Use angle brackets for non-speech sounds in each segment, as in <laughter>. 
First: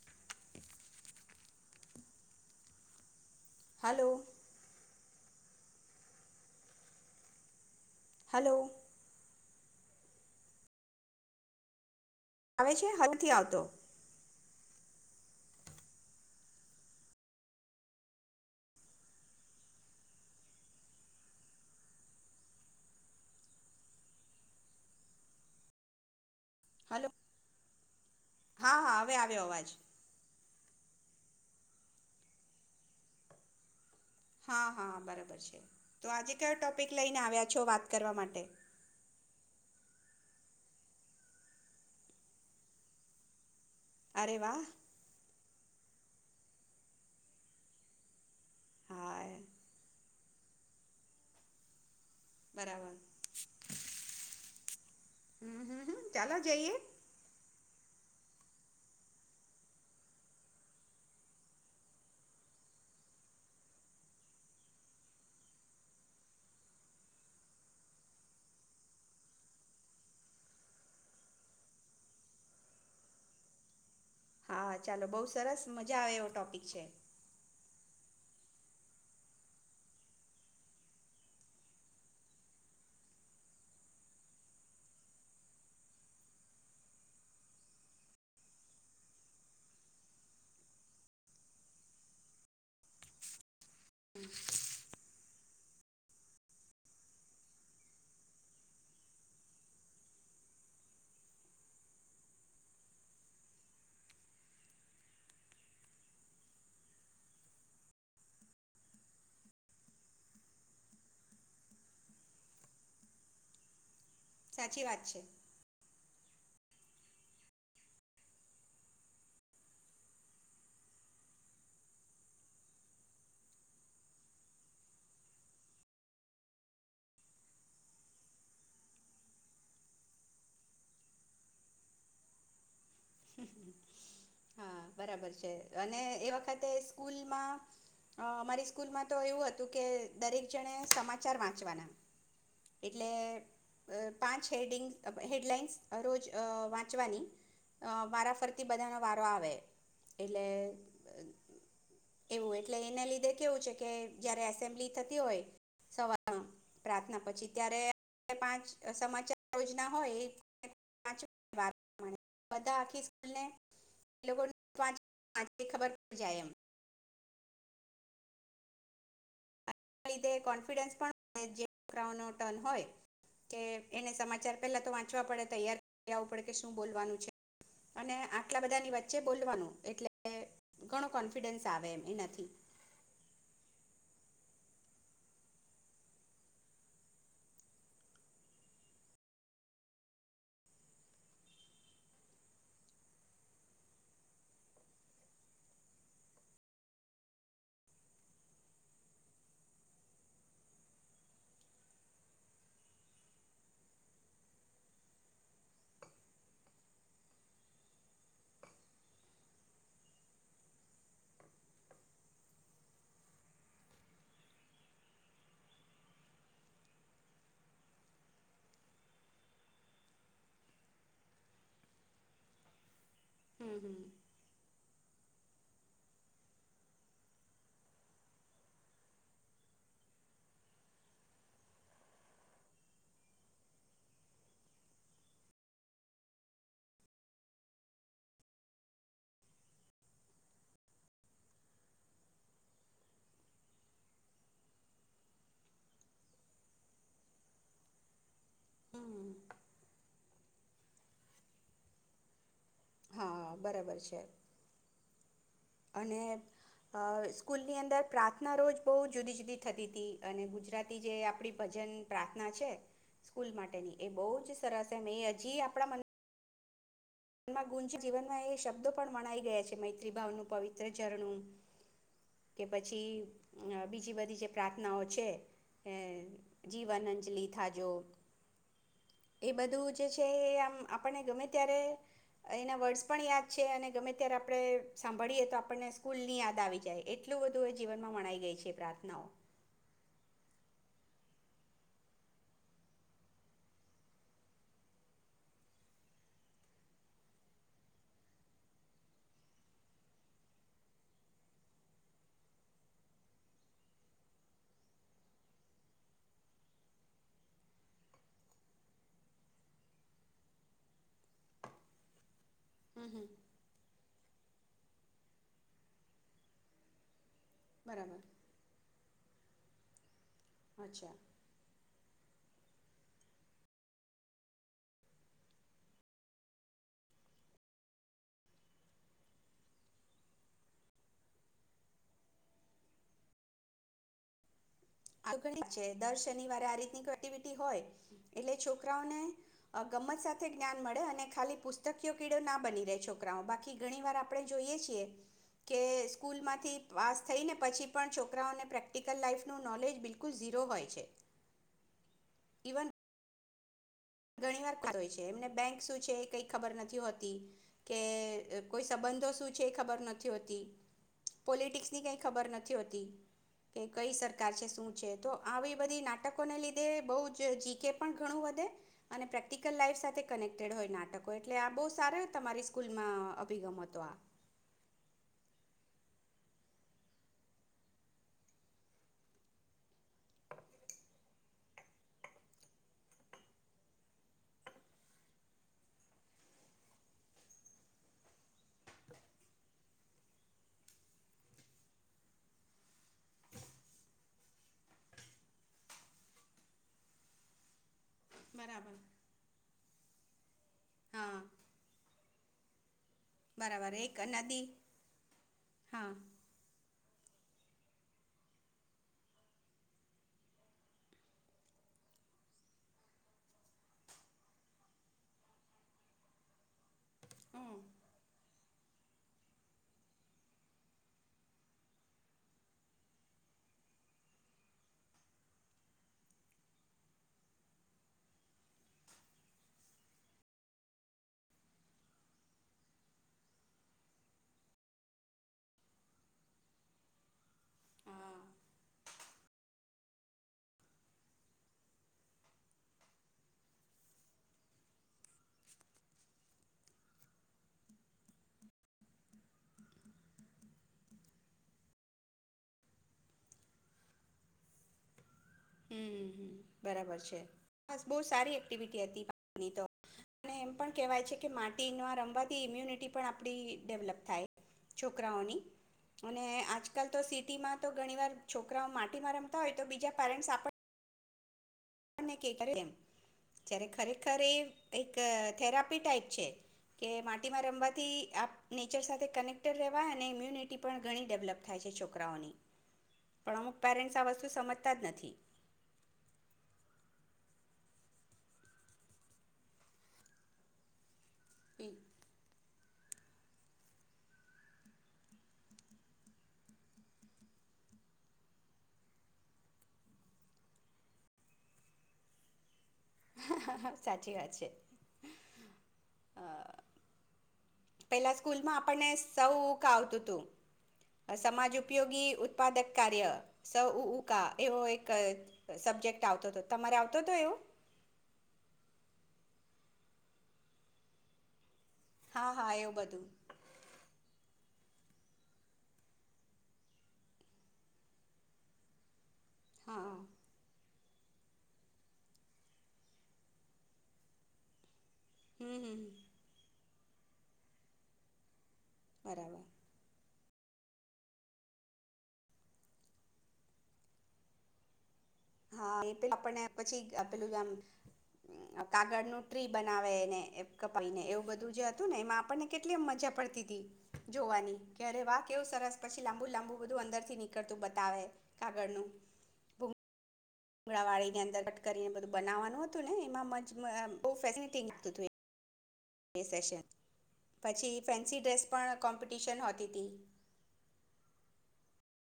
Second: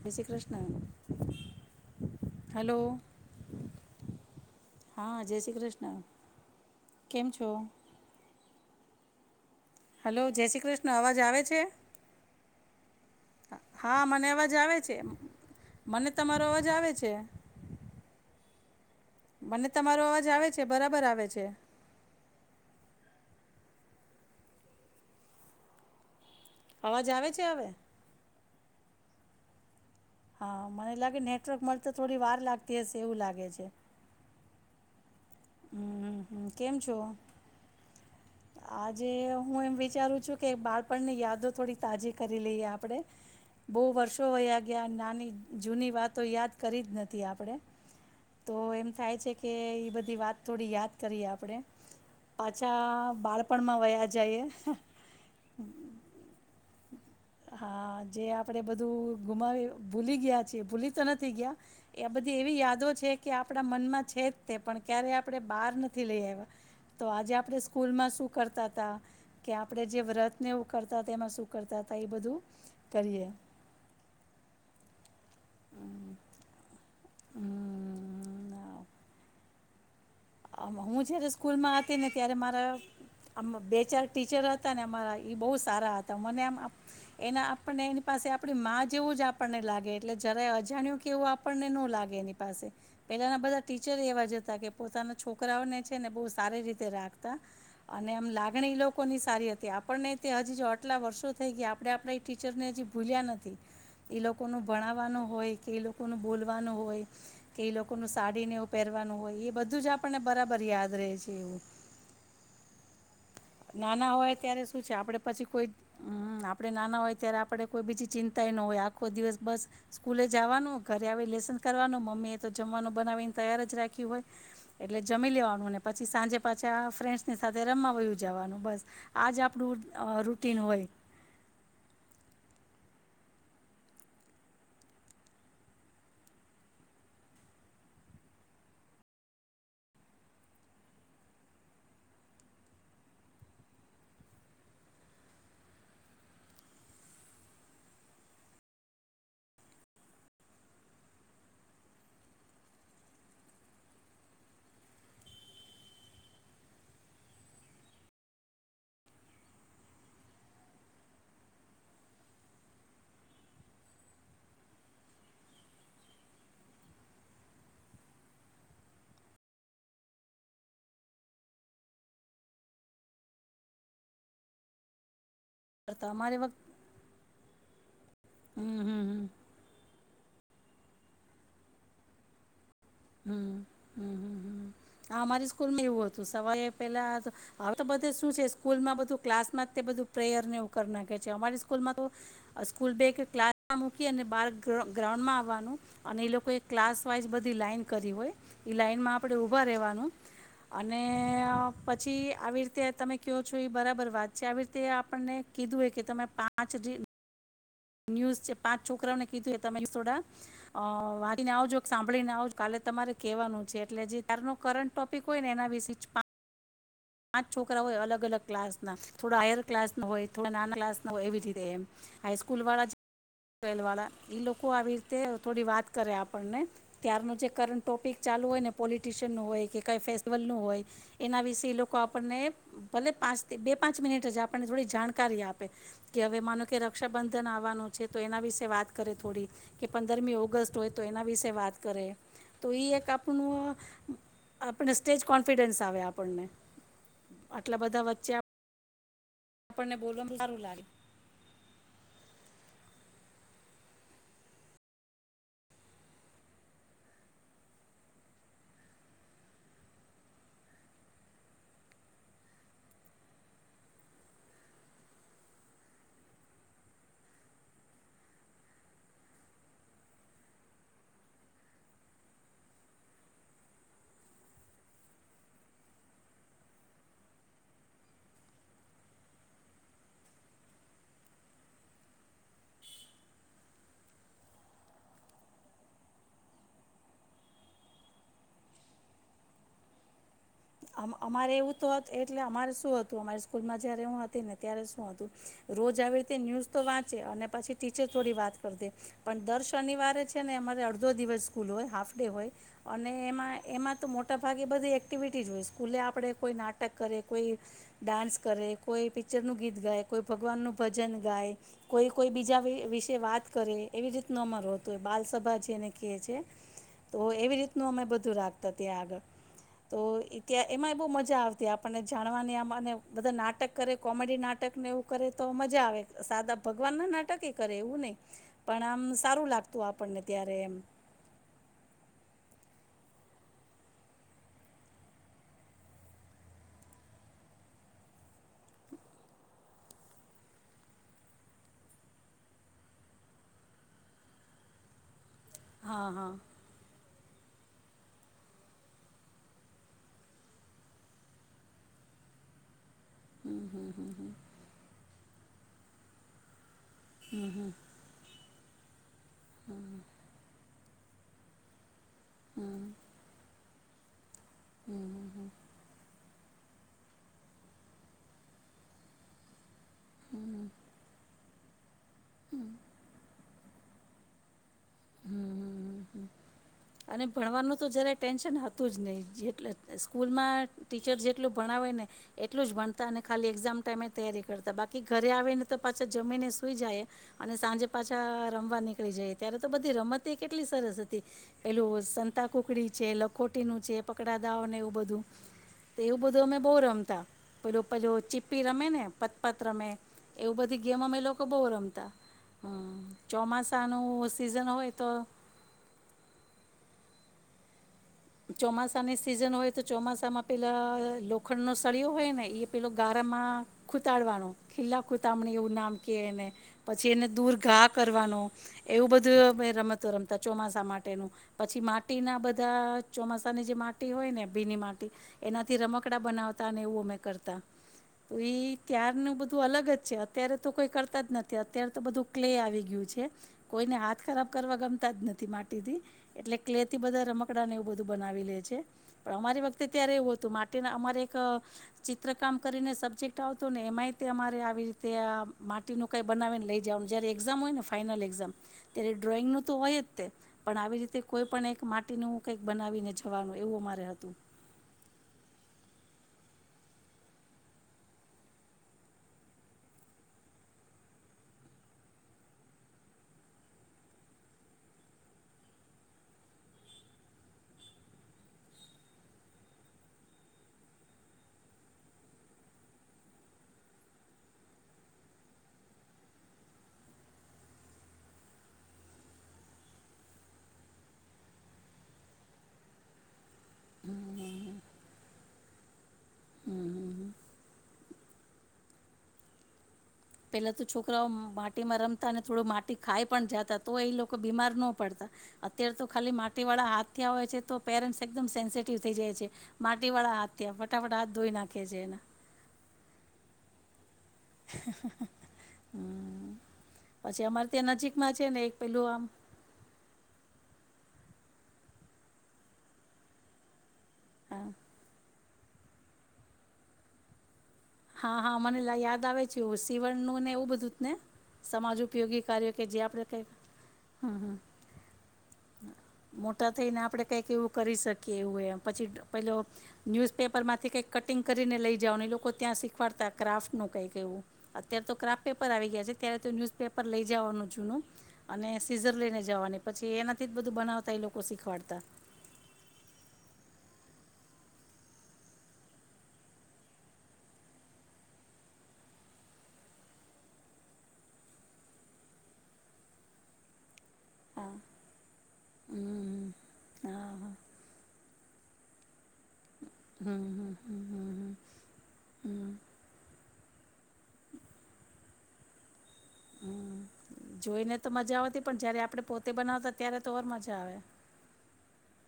જય Shri Krishna hello. Hello. હા જય શ્રી કૃષ્ણ કેમ છો? હલો હલો જય શ્રી કૃષ્ણ અવાજ આવે છે. આવે છે હવે નથી આવતો. હા મને અવાજ આવે છે મને તમારો અવાજ આવે છે. મને તમારો અવાજ આવે છે બરાબર આવે છે. અવાજ હલો આવે છે હવે? હા હા હવે આવ્યો અવાજ. હ મને લાગે નેટવર્ક મળતાથોડી વાર લાગતી હશે એવું લાગે છે. હા હા બરાબર. તો હમ આજે હમ કયો કેમ ટોપિક છો લઈને આવ્યા છો વાત કરવા માટે? આજે હું એમ વિચારું છું કે બાળપણની યાદો થોડી તાજી કરી લઈએ આપણે. બહુ વર્ષો અરે વાહ વયા ગયા નાની જૂની વાતો યાદ કરી જ નથી આપણેે તો એમ હા થાય છે કે એ બધી વાત થોડી યાદ કરીએ આપડે. બરાબર પાછા બાળપણમાં વયા જઈએ. હમ હમ હમ ચાલો જઈએ હા જે આપણે બધું ગુમાવી ભૂલી ગયા છીએ ભૂલી તો નથી ગયા એ બધી એવી યાદો છે કે આપણા મનમાં છે જ તે પણ ક્યારે આપણે બહાર નથી લઈ આવ્યા તો આજે આપણે સ્કૂલમાં શું કરતા હતા કે આપણે જે વ્રતને એવું કરતા એમાં શું કરતા હતા એ બધું કરીએ. હા ચાલો બઉ સ સરસ મજા હમ આવે એવો ટોપિક છે. હમ હું જ્યારે સ્કૂલમાં હતી ને ત્યારે મારા આમ બે ચાર ટીચર હતા ને અમારા એ બહુ સારા હતા મને આમ એના આપણને એની પાસે આપણી માં જેવું જ આપણને લાગે એટલે જરાય અજાણ્યું કેવું આપણને ન લાગે એની પાસે પહેલાના બધા ટીચર હમ, એવા જ હતા કે પોતાના છોકરાઓને છે ને બહુ સારી રીતે રાખતા અને આમ લાગણી એ લોકોની સારી હતી આપણને તે હજી જો આટલા વર્ષો થઈ ગયા આપણે આપણા ટીચરને હજી ભૂલ્યા નથી એ લોકોનું ભણાવવાનું હોય કે એ લોકોનું બોલવાનું હોય કે એ લોકોનું સાડીને એવું પહેરવાનું હોય એ બધું જ આ આપણને બરાબર યાદ રહે છે. ના ના હોય ત્યારે સાચી શું છે વાત આપડે પછી કોઈ હમ આપડે નાના હોય ત્યારે આપડે કોઈ બીજી ચિંતાય ન હોય આખો દિવસ બસ સ્કૂલે જવાનું ઘરે આવી લેસન કરવાનું મમ્મી એ તો જમવાનું બનાવીને તૈયાર જ રાખ્યું હોય એટલે જમી લેવાનુંને પછી સાંજે પાછા ફ્રેન્ડ્સની સાથે રમા જવાનું બસ આજ આપણું અ રૂટીન હોય. હા બરાબર છે અને એ વખતે સ્કૂલમાં અ મારી સ્કૂલમાં તો એવું હતું કે દરેક જણે સમાચાર વાંચવાના એટલે પાંચ હેડિંગ હેડલાઈન્સ રોજ વાંચવાની વારા ફરતી બધા વારો આવે એટલે એવું એટલે એને લીધે કેવું છે કે જયારે એસેમ્બલી થતી હોય સવાર પ્રાર્થના પછી ત્યારે પાંચ સમાચાર યોજના હોય એ બધા આખી સ્કૂલ ને એ લોકો પાંચ <unintelligible> એ લીધે કોન્ફિડન્સ પણ જે છોકરાઓ ન ટર્ન હોય કે એને સમાચાર પેલા તો વાંચવા પડે. તૈયાર તો કર આવવું અમારે પડે કે વખત શું બોલવાનું છે. અને આટલા હમ બધા ની હમ હમ વચ્ચે બોલવાનું એટલે કે ઘણો કોન્ફિડન્સ આવે એનાથી. અમારી સ્કૂલમાં એવું હતું સવા પેલા હવે તો બધું શું છે સ્કૂલમાં બધું ક્લાસમાં બધું પ્રેયર ને એવું કર નાખે છે અમારી સ્કૂલમાં તો સ્કૂલ બે ક્લાસમાં મૂકી બાર ગ્રાઉન્ડમાં આવવાનું અને એ લોકો ક્લાસ વાઈસ બધી લાઈન કરી હોય એ લાઈનમાં આપણે ઊભા રહેવાનું અને અ પછી આવી રીતે તમે ક્યો છો એ બરાબર વાત છે આવી રીતે આપણને કીધું હોય કે તમે પાંચ ન્યૂઝ છે પાંચ છોકરાઓને કીધું તમે થોડા અ વાંચીને આવજો સાંભળીને આવજો કાલે તમારે કહેવાનું છે એટલે જે તાર નો કરંટ ટોપિક હોય ને એના વિશે પાં પાંચ છોકરા હોય અલગ અલગ ક્લાસના થોડા હાયર ક્લાસના હોય થોડા નાના ક્લાસના હોય એવી રીતે એમ હાઈસ્કૂલ વાળા હમ <unintelligible> હમ વાળા ઈ લોકો આવી તે થોડી વાત કરે આપણને ત્યારનું જે કરટ ટોપિક ચાલુ હોય ને પોલિટિશિયનનું હોય કે કઈ ફેસ્ટિવલનું હોય એના વિશે એ લોકો આપણને ભલે પાંચ બે પાંચ મિનિટ જ આપણને થોડી જાણકારી આપે કે હવે માનો કે રક્ષાબંધન આવવાનું છે તો એના વિશે વાત કરે થોડી કે પંદરમી ઓગસ્ટ હોય તો એના વિશે વાત કરે તો એક આપણું આપને સ્ટેજ કોન્ફિડન્સ આવે આપણને આટલા બધા વચ્ચે હમ આપણને બોલવા હારું લાગે. હા બરાબર છે અને અ સ્કૂલની અંદર પ્રાર્થના રોજ બહુ જુદી જુદી થતી તી હતી અને ગુજરાતી જે આપડી ભજન પ્રાર્થના છે સ્કૂલ માટેની એ બહુ જ સરસ એ એ હજી આપણા મ ન ગુંજી જીવનમાં એ શબ્દો પણ વણાઈ ગયા છે મૈત્રી ભાવનું પવિત્ર ઝરણું કે પછી બીજી બધી જે પ્રાર્થનાઓ છે જીવન અંજલિ થાજો એ બધું જે છે એ આમ આપને ગમે ત્યારે એના વર્ડસ પણ યાદ છે અને ગમે ત્યારે આપણે સાંભળીએ તો આપણને સ્કૂલ ની યાદ આવી જાય એટલું બધું એ જીવનમાં વણાઈ ગઈ છે પ્રાર્થનાઓ. અમ અમારે એવું તોત એટલે અમારે શું હતું અમારી સ્કૂલમાં જયારે એ હતી ને ત્યારે શું હતું રોજ આવી રીતે ન્યૂઝ તો વાંચે અને પછી ટીચર થોડી વાત કર દે પણ દર શનિવારે છે ને અમારે અડધો દિવસ સ્કૂલ હોય હાફ ડે હોય અને એમાં એમાં તો મોટાભાગે બધી એક્ટિવિટી જ હોય. સ્કૂલે આપડે કોઈ નાટક કરે કોઈ ડાન્સ કરે કોઈ પિક્ચર નું ગીત ગાય કોઈ ભગવાન નું ભજન ગાય કોઈ કોઈ બીજા હમ વિશે હમ વાત કરે. એવી રીત ન અમારો હતો એ બાલ સભા જેને કીએ છે તો એવી રીતનું અમે બરાબર બધું રાખતા ત્યાં આગળ. તો ઈ ત્યાં એમાં અચ્છા બહુ મજા આવતી આપણને જા ભણવાની આમ અને બધા નાટક કરે કોમેડી નાટક ને એવું કરે તો મજા આવે સાદા ભગવાન ના નાટકે એ કરે એવું નહી પણ આમ સારું લાગતું આપણને ત્યારે એમ <unintelligible> છે દર શનિવારે આ રીતની ગતિવિધિ હોય એટલે છોકરાઓને ગમત સાથે જ્ઞાન મળે અને ખાલી પુસ્તકયો કીડો ના બની રહે છોકરાઓ બાકી ઘણી વાર આપણે જોઈએ છીએ. કે હા હા સ્કૂલમાંથી પાસ થઈ ને પછી પણ છોકરાઓને પ્રેક્ટિકલ લાાઈફનું નોલેજ બિલકુલ ઝીરો હોય છે. ઇવન હમ હમ હમ ઘણીવાર વાર હોય એમને બેંક શું છે એ કઈ ખબર નથી. <unintelligible> કોઈ સંબંધ તો શું છે એ ખબર નથી હોતી. પોલિટિક્સ ની કંઈ ખબર નથી હમ હોતી. કે કઈ સરકાર શું છે તો આવી બધી નાટક ને લીધે બહુ જ જીકે પણ ઘણું વધે અને પ્રેક્ટિક લાઈફ સાથે કનેક્ટેડ હોય નાટકો. એટલે આ બહુ <unintelligible> તમારી સ્કૂલમાં <unintelligible> <inaudible> અને ભણવાનું તો જયારે ટેન્શન હતું જ નહી જેટલે સ્કૂલમાં ટીચર જેટલું ભણાવે ને એટલું જ ભણતા અને ખાલી એક્ઝામ ટાઈમે તૈયારી કરતા બાકી ઘરે આવીને તો પાછા જમીને સુઈ જાય અને સાંજે પાછા રમવા નીકળી જાય ત્યારે તો બધી રમત કેટલી સરસ હતી. પેલું સંતા કુકડી છે લખોટી નું છે પકડા દાઓ ને એવું બધું તો એવું બધું અમે બહુ રમતા પેલો પ ચીપી રમે બરાબર ને પતપત તમે એવું બધું ગેમ અમે હા લોકો બહુ રમતા. હા. ચોમાસા બરાબર એક નું નદી સીઝન હોય તો હા ચોમાસાની સિઝન હોય તો ચોમાસામાં પેલા લોખંડનો સળિયો હોય ને એ પેલો ગારામાં ખૂતાંડવાનો ખીલા ખૂતાંમણી એવું નામ કેને. પછી એને દૂર હમ ઘા કરવાનો એવું બધું રમતો રમતા. ચોમાસા માટેનું. પછી માટીના બધા ચોમાસાની જે માટી હોય ને ભીની માટી એનાથી રમકડા બનાવતા ને એવું અમે કરતા. તો ત્યારનું બધું અલગ જ છે. અત્યારે તો કોઈ કરતા જ નથી. અત્યારે તો બધું ક્લે આવી ગયું છે. કોઈને હાથ ખરાબ કરવા ગમતા જ નથી માટીથી. એટલે ક્લેથી બધા રમકડાં ને એવું બધું હા બનાવી લે છે. પણ અમારી વખતે ત્યારે એવું હતું. માટીના અમારે એક ચિત્રકામ કરીને સબ્જેક્ટ આવતો ને. એમાં અરે આવી રીતે માટીનું કઈક બનાવી લઈ જવાનું. જ્યારે એક્ઝામ હોય ને ફનલામ ત્યારે ડ્રોઈંગ ન તો હોય જ. પણ આવી રીતે કોઈ પણ માટીનું કઈક બનાવીને જવાનું એવું મારે હતું. હમ બરાબર છે. બસ બહુ સારી એક્ટિવિટી હતી ની તો. અને એમ પણ કહેવાય છે કે માટીમાં રમવાથી ઈમ્યુનિટી પણ આપડી ડેવલપ થાય છોકરાઓની. અને આજકાલ તો સિટીમાં તો ઘણી વાર છોકરાઓ માટીમાં રમતા હોય તો બીજા પેરેન્ટ્સ <unintelligible> <inaudible> જ્યારે ખરેખર એ એક થેરપી ટાઈપ છે કે માટીમાં રમવાથી આપ નેચર સાથે કનેક્ટેડ રહેવાય. અને ઇમ્યુનિટી પણ ઘણી ડેવલપ થાય છે છોકરાઓની. પણ અમુક પેરેન્ટ્સ આ વસ્તુ સમજતા જ નથી. પેલા તો <unintelligible> <inaudible> માટી માં રમતા અને થોડો માટી તે ખાઈ પણ જાતા. તો એ લોકો બીમાર ના પડતા. અત્યારે તો ખાલી માટીવાળા હાથ થયા હોય છે તો પેરેન્ટ્સ એકદમ સેન્સિટિવ થઈ જાય છે. માટીવાળા હાથ થયા. ફટાફટ હાથ ધોઈ નાખે છે એના હા હા હા. <unintelligible> હમ પછી અમાર પેલા સ્કૂલમાં આપણને સઉક આવતું હતું. અ સમાજો ઉપયોગી ઉત્પાદક કાર્ય સઉક કા આમ એવો એક સબ્જેક્ટ આવતો હતો તમારે આવતો હતો એવું? હા હા મને યાદ આવે છે શિવણનું ને એવું બધું જ ને? સમાજ ઉપયોગી હા હા કાર્યો કે એવું જે બધું આપડ કઈ હમમ હમમ. મોટા થઈને આપડે કઈક એવું કરી શકીએ એવું એમ પછી પેલો હા ન્યુઝપેપર માંથી કઈ કટિંગ કરીને લઈ જવાની લોકો ત્યાં શીખ <unintelligible> ક્રાફ્ટ નું કઈક એવું. અત્યારે તો ક્રાફટ પેપર હમ આવી હમ ગયા છે ત્યારે તો ન્યૂઝ પેપર લઈ જવાનું જુનું અને સીઝર લઈને બરાબર જવાની પછી એના તેજ બધું બનાવતા એ લોકો શીખવાડતા. હા એ તે આપણેને પછી પેલું જેમ કાગળ નું ટ્રી બનાવેને કપાઈને એવું બધું જે હતું ને એમાં આપણને કેટલી મજા પડતી હતી હા જોવાની કે અરે વા કે એવું સરસ પછી લાંબુ હમ લાંબુ બધું અંદર હા થી હા નીકળતું બતાવે કાગળનું મળાવાળડીની અંદર કટ કરીને બધું બનાવવાનું હતું ને એમાં <inaudible> બહુ ફેસિલિટી <inaudible> હતું. એ સેશન જોઈ ને પછી તો મજા ફેન્સી ડ્રેસ આવતી પણ જયારે આપડે પોતે કોમ્પિટિશન હોતી બનાવતા હતી ત્યારે તો ઓર મજા આવે.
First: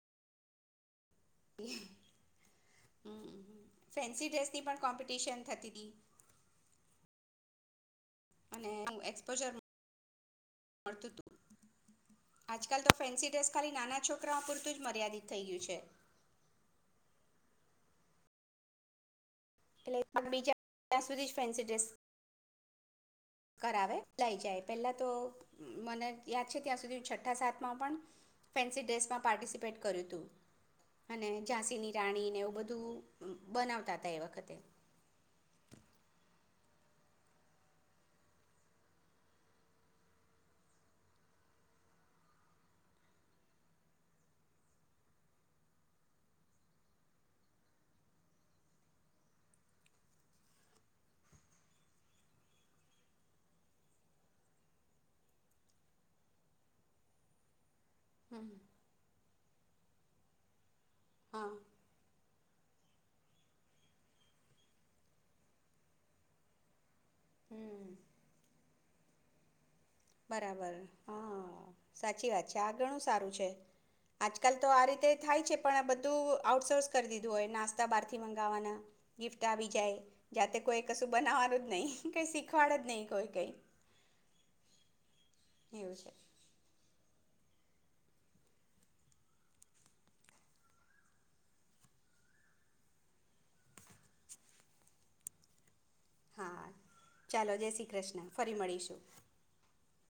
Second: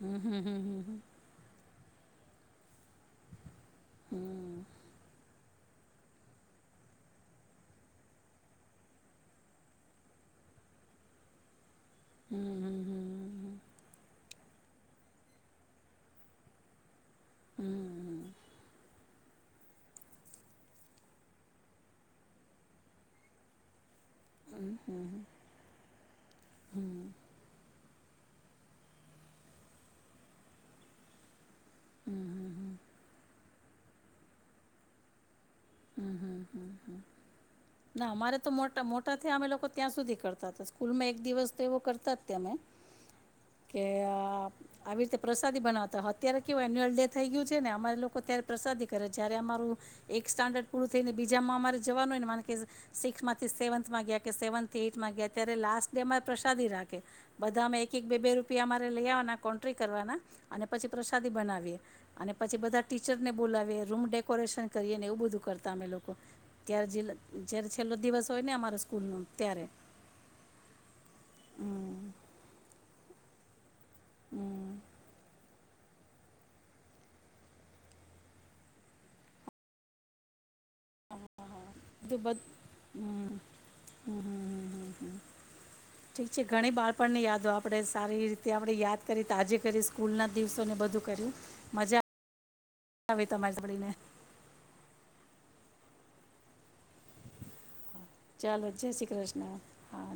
હમમ હમમ હમમ હમમ હમમ. હમમ <inaudible> ફેન્સી ડ્રેસની પણ કોમ્પિટિશન થતી દૂર અને અંમ એક્સપોજર, મળતું હતું. હમ હમ આજકાલ તો હમ ફેન્સી ડ્રેસ ખાલી નાના છો શ્રમ પૂરતું જ મર્યાદિત થઈ ગયું છે. હું હું હું. એટલે અંમ, બીજા ત્યાં સુધી જ ફેન્સી ડ્રેસ, કરાવે. લઈ જાય પહેલાં તો, મને યાદ છે. ત્યાં સુધી છઠ્ઠા સાતમાં પણ ફેન્સી ડ્રેસમાં પાર્ટિસિપેટ કર્યું તું, અને ઝાંસીની રાણીને એવું બધું બનાવતા તા એ વખત. ના અમારે તો મોટા મોટા થયા અમે લોકો ત્યાં સુધી કરતા હતા સ્કૂલમાં એક દિવસ તો એવો કરતા જ ત અમે કે આવી રીતે પ્રસાદી બનાવતા અત્યારે કેવું એન્યુઅલ ડે થઇ ગયું છે ને અમા લોકો ત્યારે પ્રસાદી કરે જયારે અમારું એક સ્ટાન્ડર્ડ પૃથ્વી બીજામાં માંરે જવાનું ને મારકીજ, સિક્થ માંથી સેવન્થમાં ગયા કે સેવન્થ થી એઈમાં ગયા ત્યારે લાસ્ટ ડે અરે પ્રસાદી રાખે, બધા અમે એક બે-બે હમ રૂપિયામાં મારે લયાવાના કોન્ટ્રી કરવાના અને પછી પ્રસાદી હા બનાવીએ. અને પછી બધા ટીચર ને બોલાવીએ, રૂમ ડેકોરેશન કરીએ ને એવું બધું કર તમે લોકો, ત્યાં જીલ જયારે હમ છેલ્લો, દિવસ હોય ને અમારે સ્કૂલનો ત્યારે બરાબર હા, હમ સાચી વાત છે. આગણું સારું છે આજ કાલ તો હમ આ રીતે થાય છે પણ બધું આઉટસોર્સ કરી દીધું હોય, નાસ્તા બહારથી મંગાવવાના, ગિફ્ટ આવી જાય જાતે કોઈ કશું બનાવાનું જ નહીં, બધું કંઈ બધ શીખવાડ જ નહીં, કોઈ હમ કંઈ હમ હમ હમ હમ ઠીક છે, ઘણી બાળપણને યાદ તો આપણે સારી રીતે આમ ને યાદ કરી, તો‌ આજે કરી સ્કૂલ ના દિવસોને બધું કર્યું, મજા, તમાર સભી ને હા, ચાલો બેસી ચાલો, જય શ્રી કૃષ્ણ, હા.